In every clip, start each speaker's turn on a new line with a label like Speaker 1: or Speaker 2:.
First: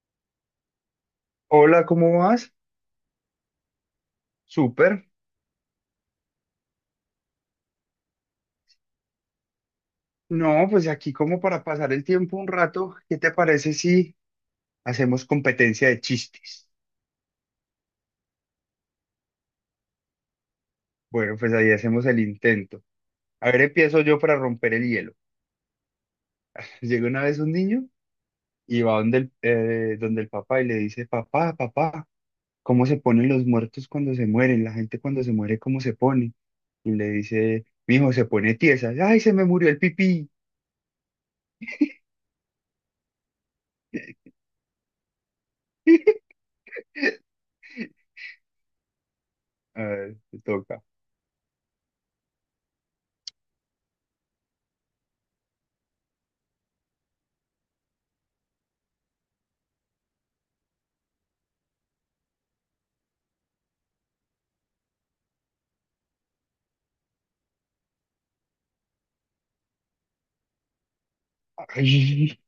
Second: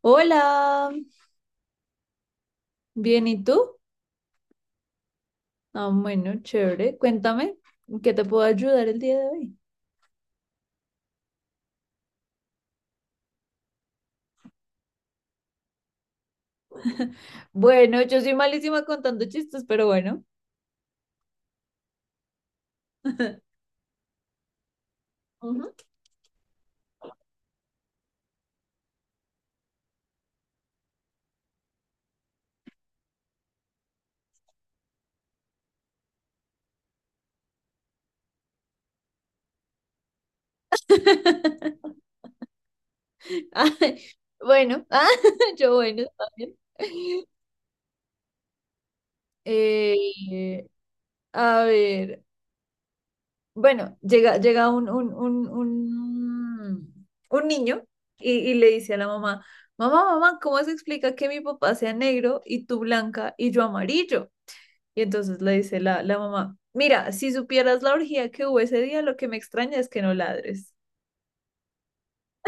Speaker 1: Hola,
Speaker 2: Hola, ¿cómo vas?
Speaker 1: bien, ¿y tú?
Speaker 2: Súper.
Speaker 1: Ah, bueno, chévere. Cuéntame, ¿en ¿qué te puedo ayudar el día de hoy?
Speaker 2: No, pues aquí como para pasar el tiempo un rato, ¿qué te parece si hacemos competencia de chistes?
Speaker 1: Bueno, yo soy malísima contando chistes, pero bueno.
Speaker 2: Bueno, pues ahí hacemos el intento. A ver, empiezo yo para romper el hielo.
Speaker 1: Ujú.
Speaker 2: Llega una vez un niño y va donde donde el papá y le dice, papá, papá, ¿cómo se ponen los muertos cuando se mueren? La gente cuando se muere, ¿cómo se pone? Y le dice, mijo, se pone tiesa. Ay, se me murió el pipí.
Speaker 1: Ay, bueno, yo bueno, está bien.
Speaker 2: A ver, te
Speaker 1: Eh,
Speaker 2: toca.
Speaker 1: a ver, bueno, llega un niño y le dice a la mamá, mamá, mamá, ¿cómo se explica que mi papá sea negro y tú blanca y yo amarillo? Y entonces le dice la mamá, mira, si supieras la orgía que hubo ese día, lo que me extraña es que no ladres.
Speaker 2: Ay,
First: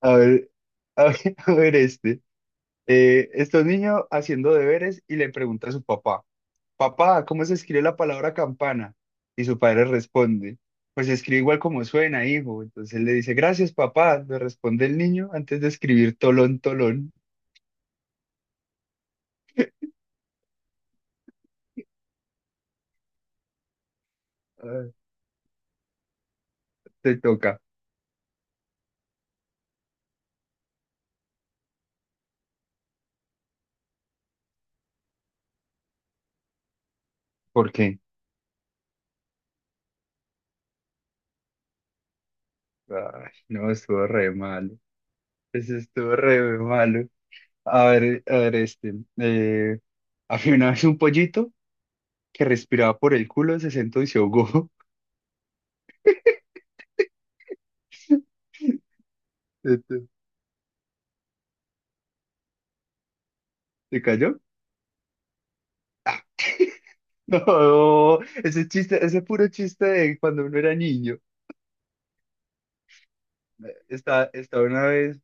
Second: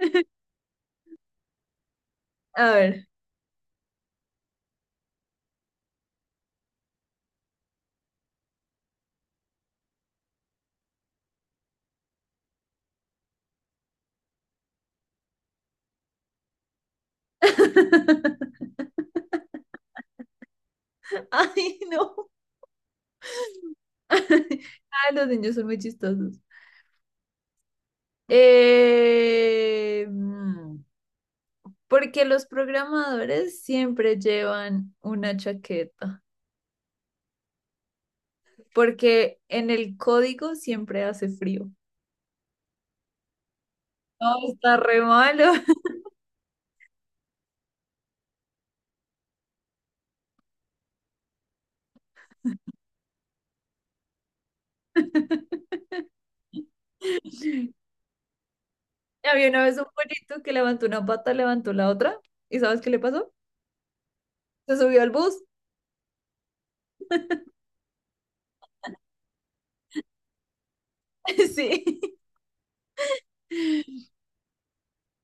Speaker 2: a ver, a ver, a ver este.
Speaker 1: A ver.
Speaker 2: Está un niño haciendo deberes y le pregunta a su papá, papá, ¿cómo se escribe la palabra campana? Y su padre responde, pues se escribe igual como suena, hijo. Entonces él le dice, gracias, papá, le responde el niño antes de escribir tolón, tolón.
Speaker 1: Ay, no.
Speaker 2: Ah,
Speaker 1: Ay, los niños son muy chistosos.
Speaker 2: te toca.
Speaker 1: Eh, mm, Porque los programadores siempre llevan una chaqueta,
Speaker 2: ¿Por qué?
Speaker 1: porque en el código siempre hace frío.
Speaker 2: Ay, no, estuvo re
Speaker 1: No,
Speaker 2: malo.
Speaker 1: está re malo.
Speaker 2: Eso estuvo re malo. A ver este. Había una vez un pollito que respiraba por el culo, se sentó y se ahogó.
Speaker 1: Había una vez
Speaker 2: ¿Se
Speaker 1: un
Speaker 2: te-
Speaker 1: bonito que levantó una pata, levantó la otra, ¿y sabes qué le pasó?
Speaker 2: ¿Te cayó?
Speaker 1: Se subió al bus.
Speaker 2: No, ese chiste, ese puro chiste de cuando uno era niño.
Speaker 1: Sí.
Speaker 2: Estaba una vez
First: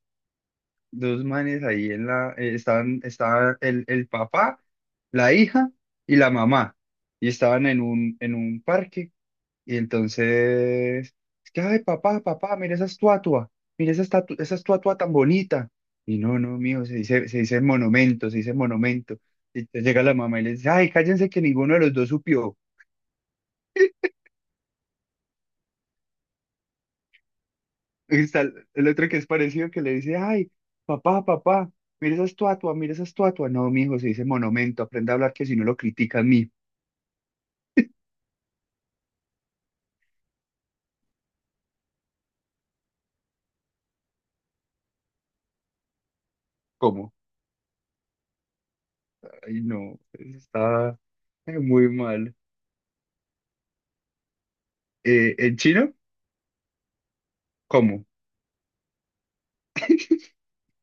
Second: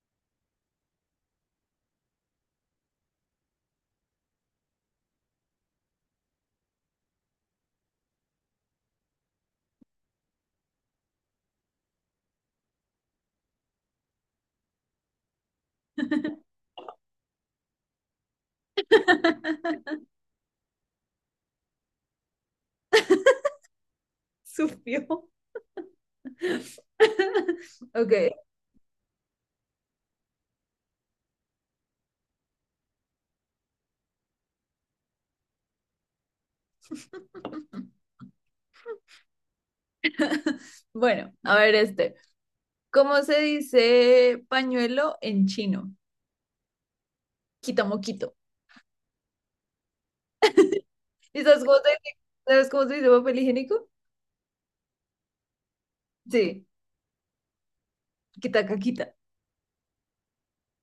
Speaker 2: dos manes ahí en estaban, estaba el papá, la hija y la mamá. Y estaban en en un parque. Y entonces, es que, ay, papá, papá, mira esa estatua tan bonita. Y no, no, mijo, se dice monumento, se dice monumento. Y entonces llega la mamá y le dice, ay, cállense que ninguno de los dos supió.
Speaker 1: Sufrió. Ok.
Speaker 2: Y está el otro que es parecido que le dice, ay, papá, papá, mira esa estatua, mira esa estatua. No, mi hijo, se dice monumento, aprende a hablar que si no lo critica a mí.
Speaker 1: Bueno, a ver este. ¿Cómo se dice pañuelo en chino?
Speaker 2: ¿Cómo?
Speaker 1: Quita moquito.
Speaker 2: Ay, no, eso está
Speaker 1: ¿Y sabes cómo se
Speaker 2: muy
Speaker 1: dice,
Speaker 2: mal.
Speaker 1: sabes cómo se dice papel higiénico?
Speaker 2: ¿En chino?
Speaker 1: Sí,
Speaker 2: ¿Cómo?
Speaker 1: quita caquita.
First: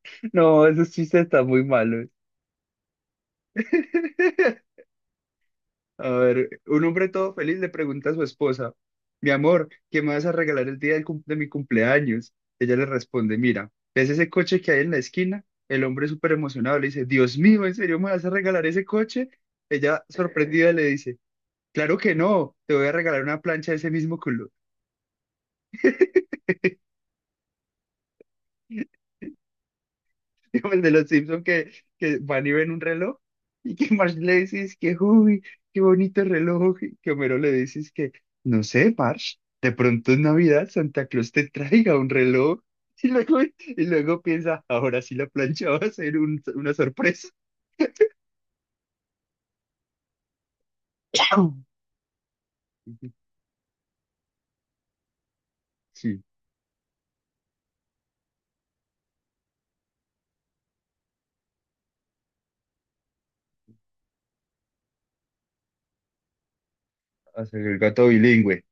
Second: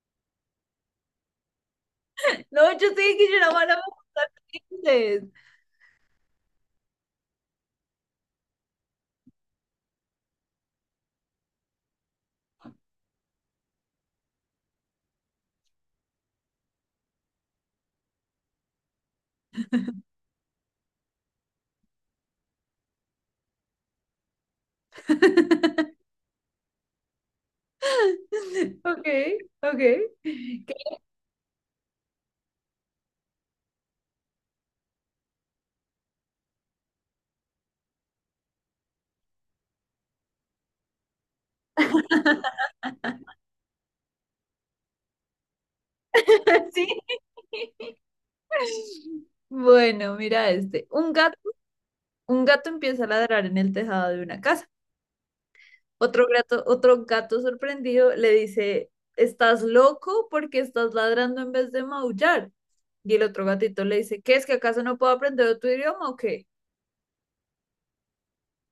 Speaker 2: No, esos chistes están muy malos.
Speaker 1: No, yo sé que yo era mala para inglés.
Speaker 2: A ver, un hombre todo feliz le pregunta a su esposa, mi amor, ¿qué me vas a regalar el día de mi cumpleaños? Ella le responde, mira, ¿ves ese coche que hay en la esquina? El hombre súper emocionado le dice, Dios mío, ¿en serio me vas a regalar ese coche? Ella sorprendida le dice, claro que no, te voy a regalar una plancha de ese mismo color.
Speaker 1: Ok, ok. ¿Qué-
Speaker 2: Como el de los Simpsons que van y ven un reloj y que Marge le dice es que, uy, qué bonito reloj. Y que Homero le dice es que, no sé, Marge, de pronto en Navidad Santa Claus te traiga un reloj. Y luego piensa, ahora sí la plancha va a ser una
Speaker 1: Sí.
Speaker 2: sorpresa.
Speaker 1: Bueno, mira este. Un gato,
Speaker 2: ¡Chao!
Speaker 1: un gato empieza a ladrar en el tejado de una casa.
Speaker 2: Sí,
Speaker 1: Otro gato sorprendido le dice, ¿estás loco porque estás ladrando en vez de maullar? Y el otro gatito le dice, ¿qué es que acaso no puedo aprender otro idioma o qué?
Speaker 2: hacer el gato bilingüe.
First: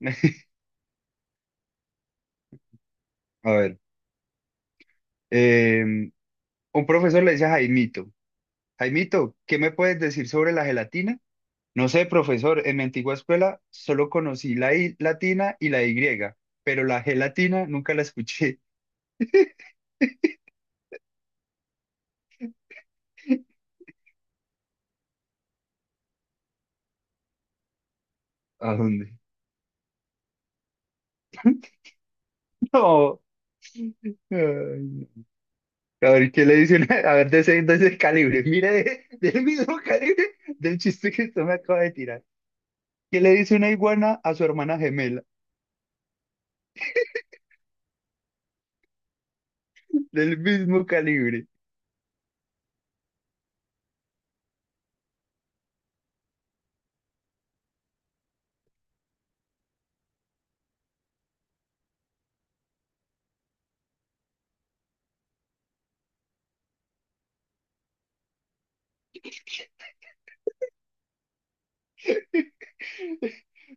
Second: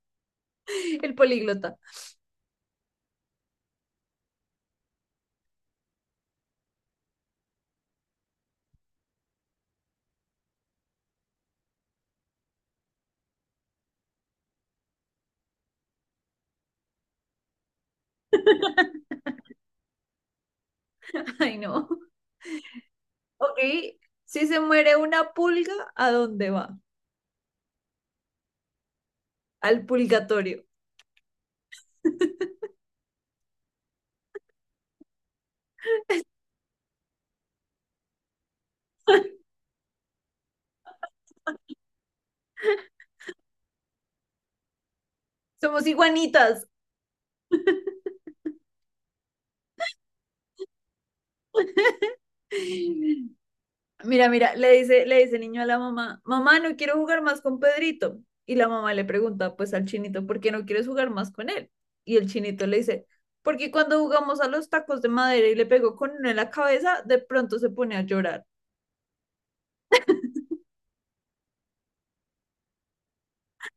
Speaker 1: El políglota.
Speaker 2: A ver, eh, un profesor le dice a Jaimito, Jaimito, ¿qué me puedes decir sobre la gelatina? No sé, profesor, en mi antigua escuela solo conocí la I latina y la Y, pero la G latina nunca la escuché.
Speaker 1: Ay, no. Ok, si se muere una pulga, ¿a dónde va?
Speaker 2: ¿A dónde?
Speaker 1: Al pulgatorio.
Speaker 2: No. Ay, no. A ver, ¿qué le dicen? A ver, de ese calibre. Mire, del mismo calibre del chiste que usted me acaba de tirar. ¿Qué le dice una iguana a su hermana gemela?
Speaker 1: Somos iguanitas.
Speaker 2: Del mismo calibre.
Speaker 1: Mira, mira, le dice el niño a la mamá, mamá, no quiero jugar más con Pedrito. Y la mamá le pregunta, pues al chinito, ¿por qué no quieres jugar más con él? Y el chinito le dice, porque cuando jugamos a los tacos de madera y le pegó con uno en la cabeza, de pronto se pone a llorar.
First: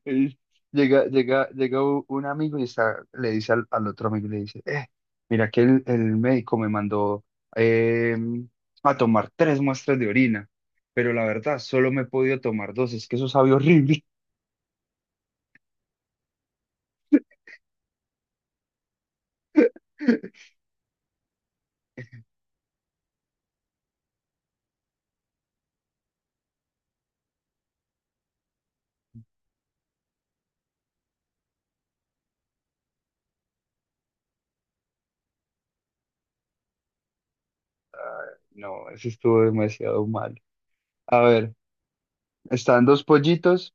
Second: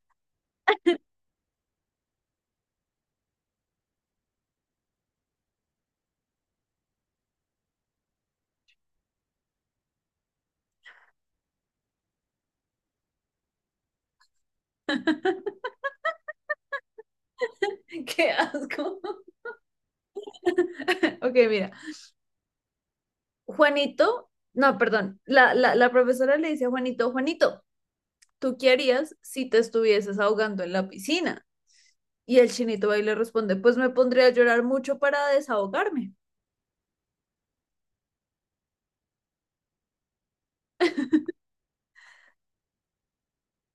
Speaker 2: Y llega un amigo y está, le dice al otro amigo, le dice, mira que el médico me mandó em, a tomar tres muestras de orina, pero la verdad solo me he podido tomar dos, es que eso sabe horrible.
Speaker 1: ¡Qué asco! Ok, mira, Juanito, no, perdón, la profesora le dice a Juanito, Juanito, ¿tú qué harías si te estuvieses ahogando en la piscina? Y el chinito ahí le responde, pues me pondría a llorar mucho para desahogarme.
Speaker 2: No, eso estuvo demasiado mal. A ver, están dos pollitos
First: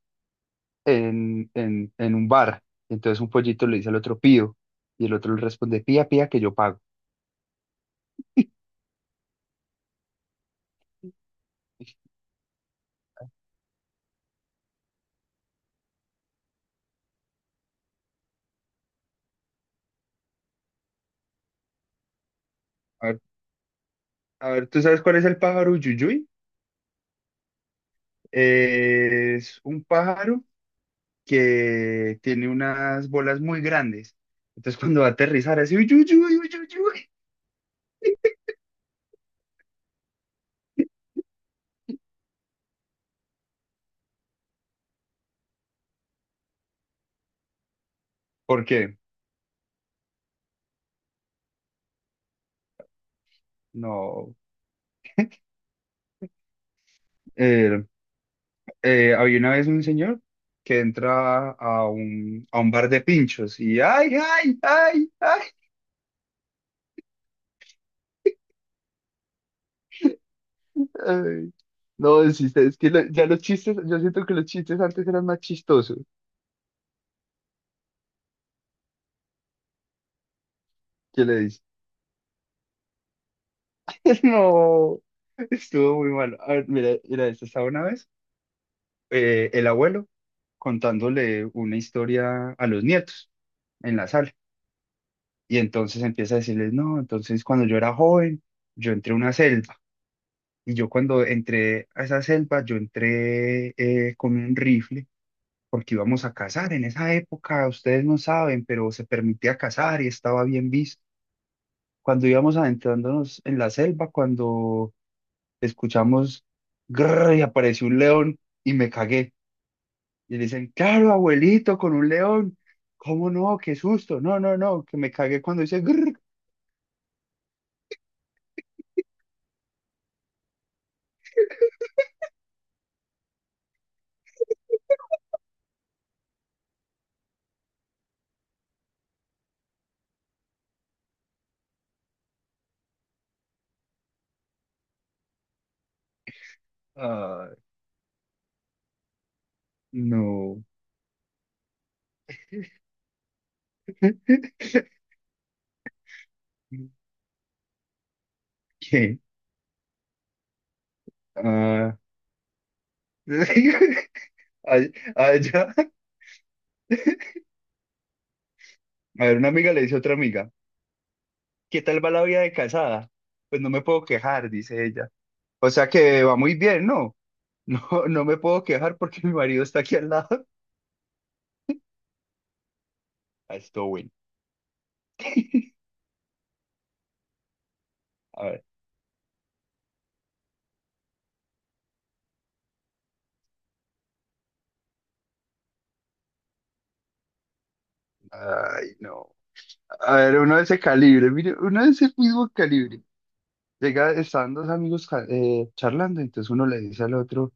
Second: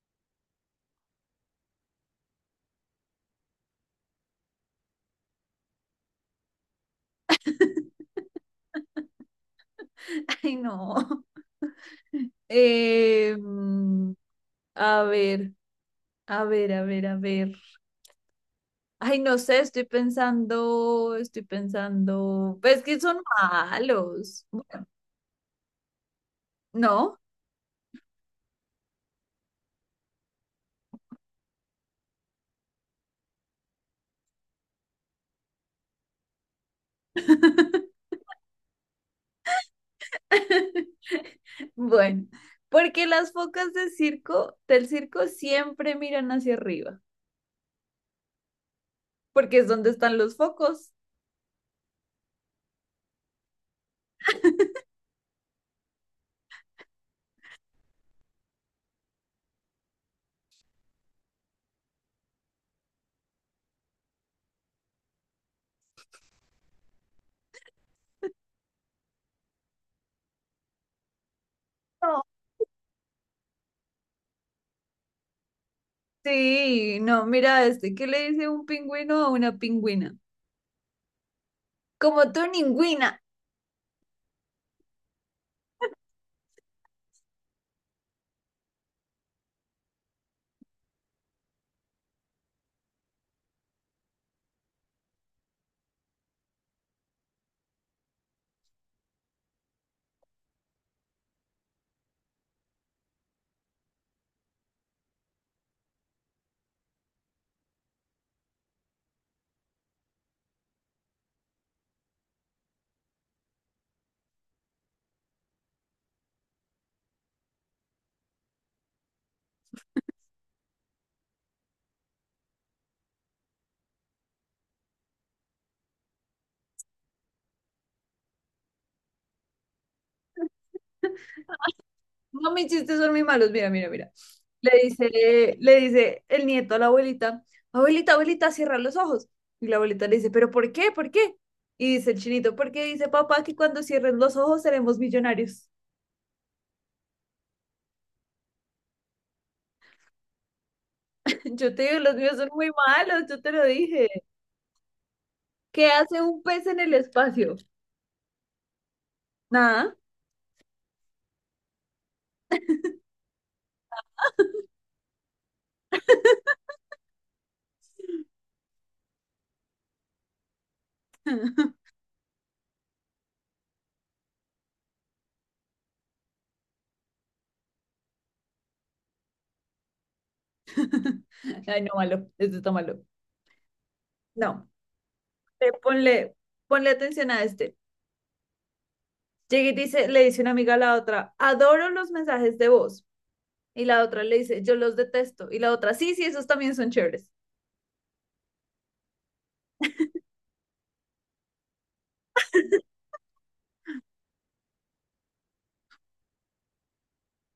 Speaker 2: en, en un bar, entonces un pollito le dice al otro, pío, y el otro le responde, pía, pía, que yo pago.
Speaker 1: Ay, no. Eh, mm, a ver, a ver. Ay, no sé, estoy pensando, estoy pensando. Pues que
Speaker 2: A ver,
Speaker 1: son malos.
Speaker 2: a ver, ¿tú
Speaker 1: Bueno,
Speaker 2: sabes cuál es el pájaro Yuyuy?
Speaker 1: no.
Speaker 2: Es un pájaro que tiene unas bolas muy grandes. Entonces cuando va a aterrizar, así, uy, uy, uy, uy, uy, uy.
Speaker 1: Bueno, porque las focas de circo, del circo siempre miran hacia arriba,
Speaker 2: ¿Por qué?
Speaker 1: porque es donde están los focos.
Speaker 2: No. Eh, Había una vez un señor que entra a a un bar de pinchos y ¡ay, ay, ay, ay! Ay.
Speaker 1: No.
Speaker 2: No, es que ya los chistes, yo siento que los chistes antes eran más chistosos.
Speaker 1: Sí, no, mira este, ¿qué le dice un pingüino a una pingüina?
Speaker 2: ¿Qué le dices?
Speaker 1: Como tu ningüina.
Speaker 2: No, estuvo muy mal. A ver, mira, mira, esto estaba una vez. El abuelo contándole una historia a los nietos en la sala. Y entonces empieza a decirles, no, entonces cuando yo era joven, yo entré a una selva. Y yo cuando entré a esa selva, yo entré con un rifle porque íbamos a cazar. En esa época, ustedes no saben, pero se permitía cazar y estaba bien visto. Cuando íbamos adentrándonos en la selva, cuando escuchamos grrr y apareció un león y me cagué. Y le dicen, claro, abuelito, con un león. ¿Cómo no? Qué susto. No, no, no, que me cagué cuando hice grrr.
Speaker 1: No, mis chistes son muy malos. Mira, mira, mira. Le dice el nieto a la abuelita, abuelita, abuelita, cierra los ojos. Y la abuelita le dice, ¿pero por qué? ¿Por qué? Y dice el chinito, porque dice papá que cuando cierres los ojos seremos millonarios.
Speaker 2: Ah, no.
Speaker 1: Yo te digo, los míos son muy malos, yo te lo dije. ¿Qué hace un pez en el espacio?
Speaker 2: ¿Qué?
Speaker 1: Nada.
Speaker 2: Ah. Ay- Allá. A ver, una amiga le dice a otra amiga, ¿qué tal va la vida de casada? Pues no me puedo quejar, dice ella. O sea que va muy bien, ¿no? No, no me puedo quejar porque mi marido está aquí al lado.
Speaker 1: Ay, no, malo, esto está malo.
Speaker 2: Ah, estuvo bueno.
Speaker 1: No, ponle, ponle atención a este.
Speaker 2: A ver.
Speaker 1: Llega y dice, le dice una amiga a la otra, adoro los mensajes de voz. Y la otra le dice, yo los detesto. Y la otra, sí, sí, esos también son chéveres.
Speaker 2: Ay, no. A ver, uno de ese calibre, mire, uno de ese mismo calibre. Llega, estaban dos amigos charlando, entonces uno le dice al otro,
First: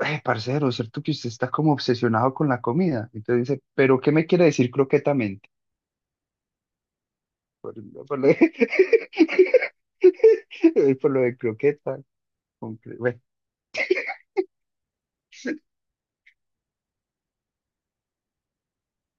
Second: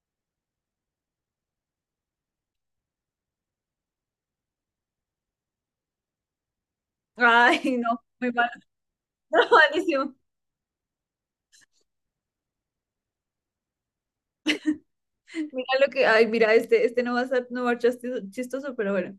Speaker 2: parcero, ¿cierto que usted está como obsesionado con la comida? Entonces dice, ¿pero qué me quiere decir croquetamente? Por,
Speaker 1: Ay, no,
Speaker 2: por lo
Speaker 1: muy
Speaker 2: de,
Speaker 1: mal, malísimo.
Speaker 2: por lo de croqueta. Bueno,
Speaker 1: Mira lo que, ay, mira, este no va a ser, no va a ser chistoso, chistoso, pero bueno.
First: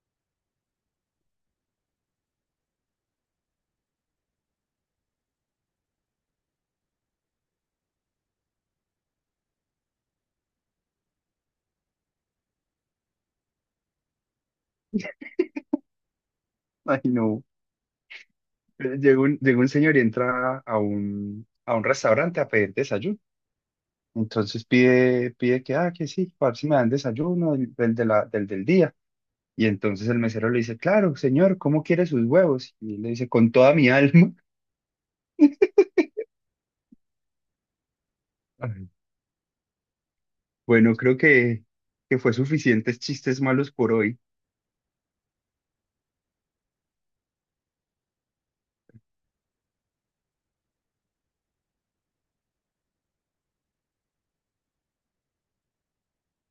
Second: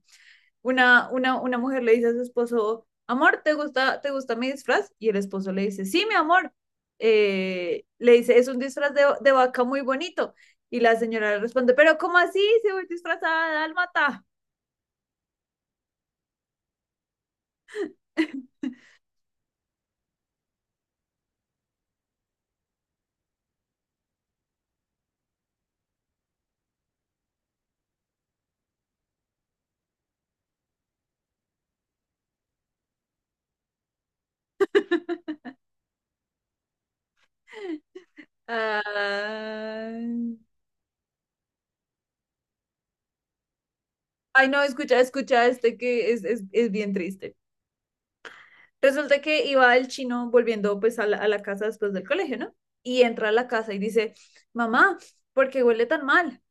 Speaker 1: Una mujer le dice a su esposo, amor, te gusta mi disfraz? Y el esposo le dice, sí, mi amor. Le dice, es un disfraz de vaca muy bonito. Y la señora le responde, pero ¿cómo así? Se voy disfrazada de dálmata.
Speaker 2: ay no. Llega un señor y entra a a un restaurante a pedir desayuno. Entonces pide, pide que, ah, que sí, para ver si me dan desayuno del, del de la, del del día. Y entonces el mesero le dice, claro, señor, ¿cómo quiere sus huevos? Y él le dice, con toda mi alma. Ay.
Speaker 1: Ay,
Speaker 2: Bueno, creo que fue suficientes chistes malos por hoy.
Speaker 1: ay, no, escucha, escucha, este que es bien triste. Resulta que iba el chino volviendo pues a a la casa después del colegio, ¿no? Y entra a la casa y dice, mamá, ¿por qué huele tan mal?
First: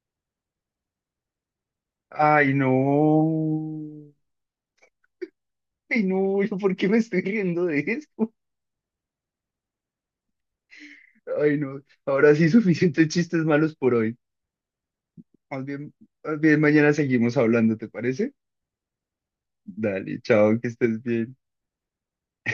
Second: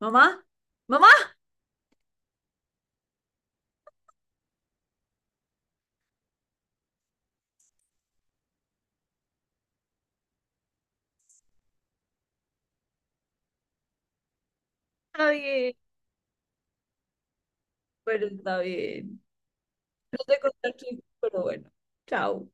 Speaker 1: Mamá, mamá.
Speaker 2: Ay, no. Ay, no, ¿yo ¿por qué me estoy riendo de esto? Ay, no. Ahora sí, suficientes chistes malos por hoy.
Speaker 1: Está
Speaker 2: Más
Speaker 1: bien.
Speaker 2: bien, más bien mañana seguimos hablando, ¿te
Speaker 1: Bueno,
Speaker 2: parece?
Speaker 1: está bien. No
Speaker 2: Dale,
Speaker 1: te conté
Speaker 2: chao, que
Speaker 1: el
Speaker 2: estés
Speaker 1: chiste,
Speaker 2: bien.
Speaker 1: pero bueno, chao.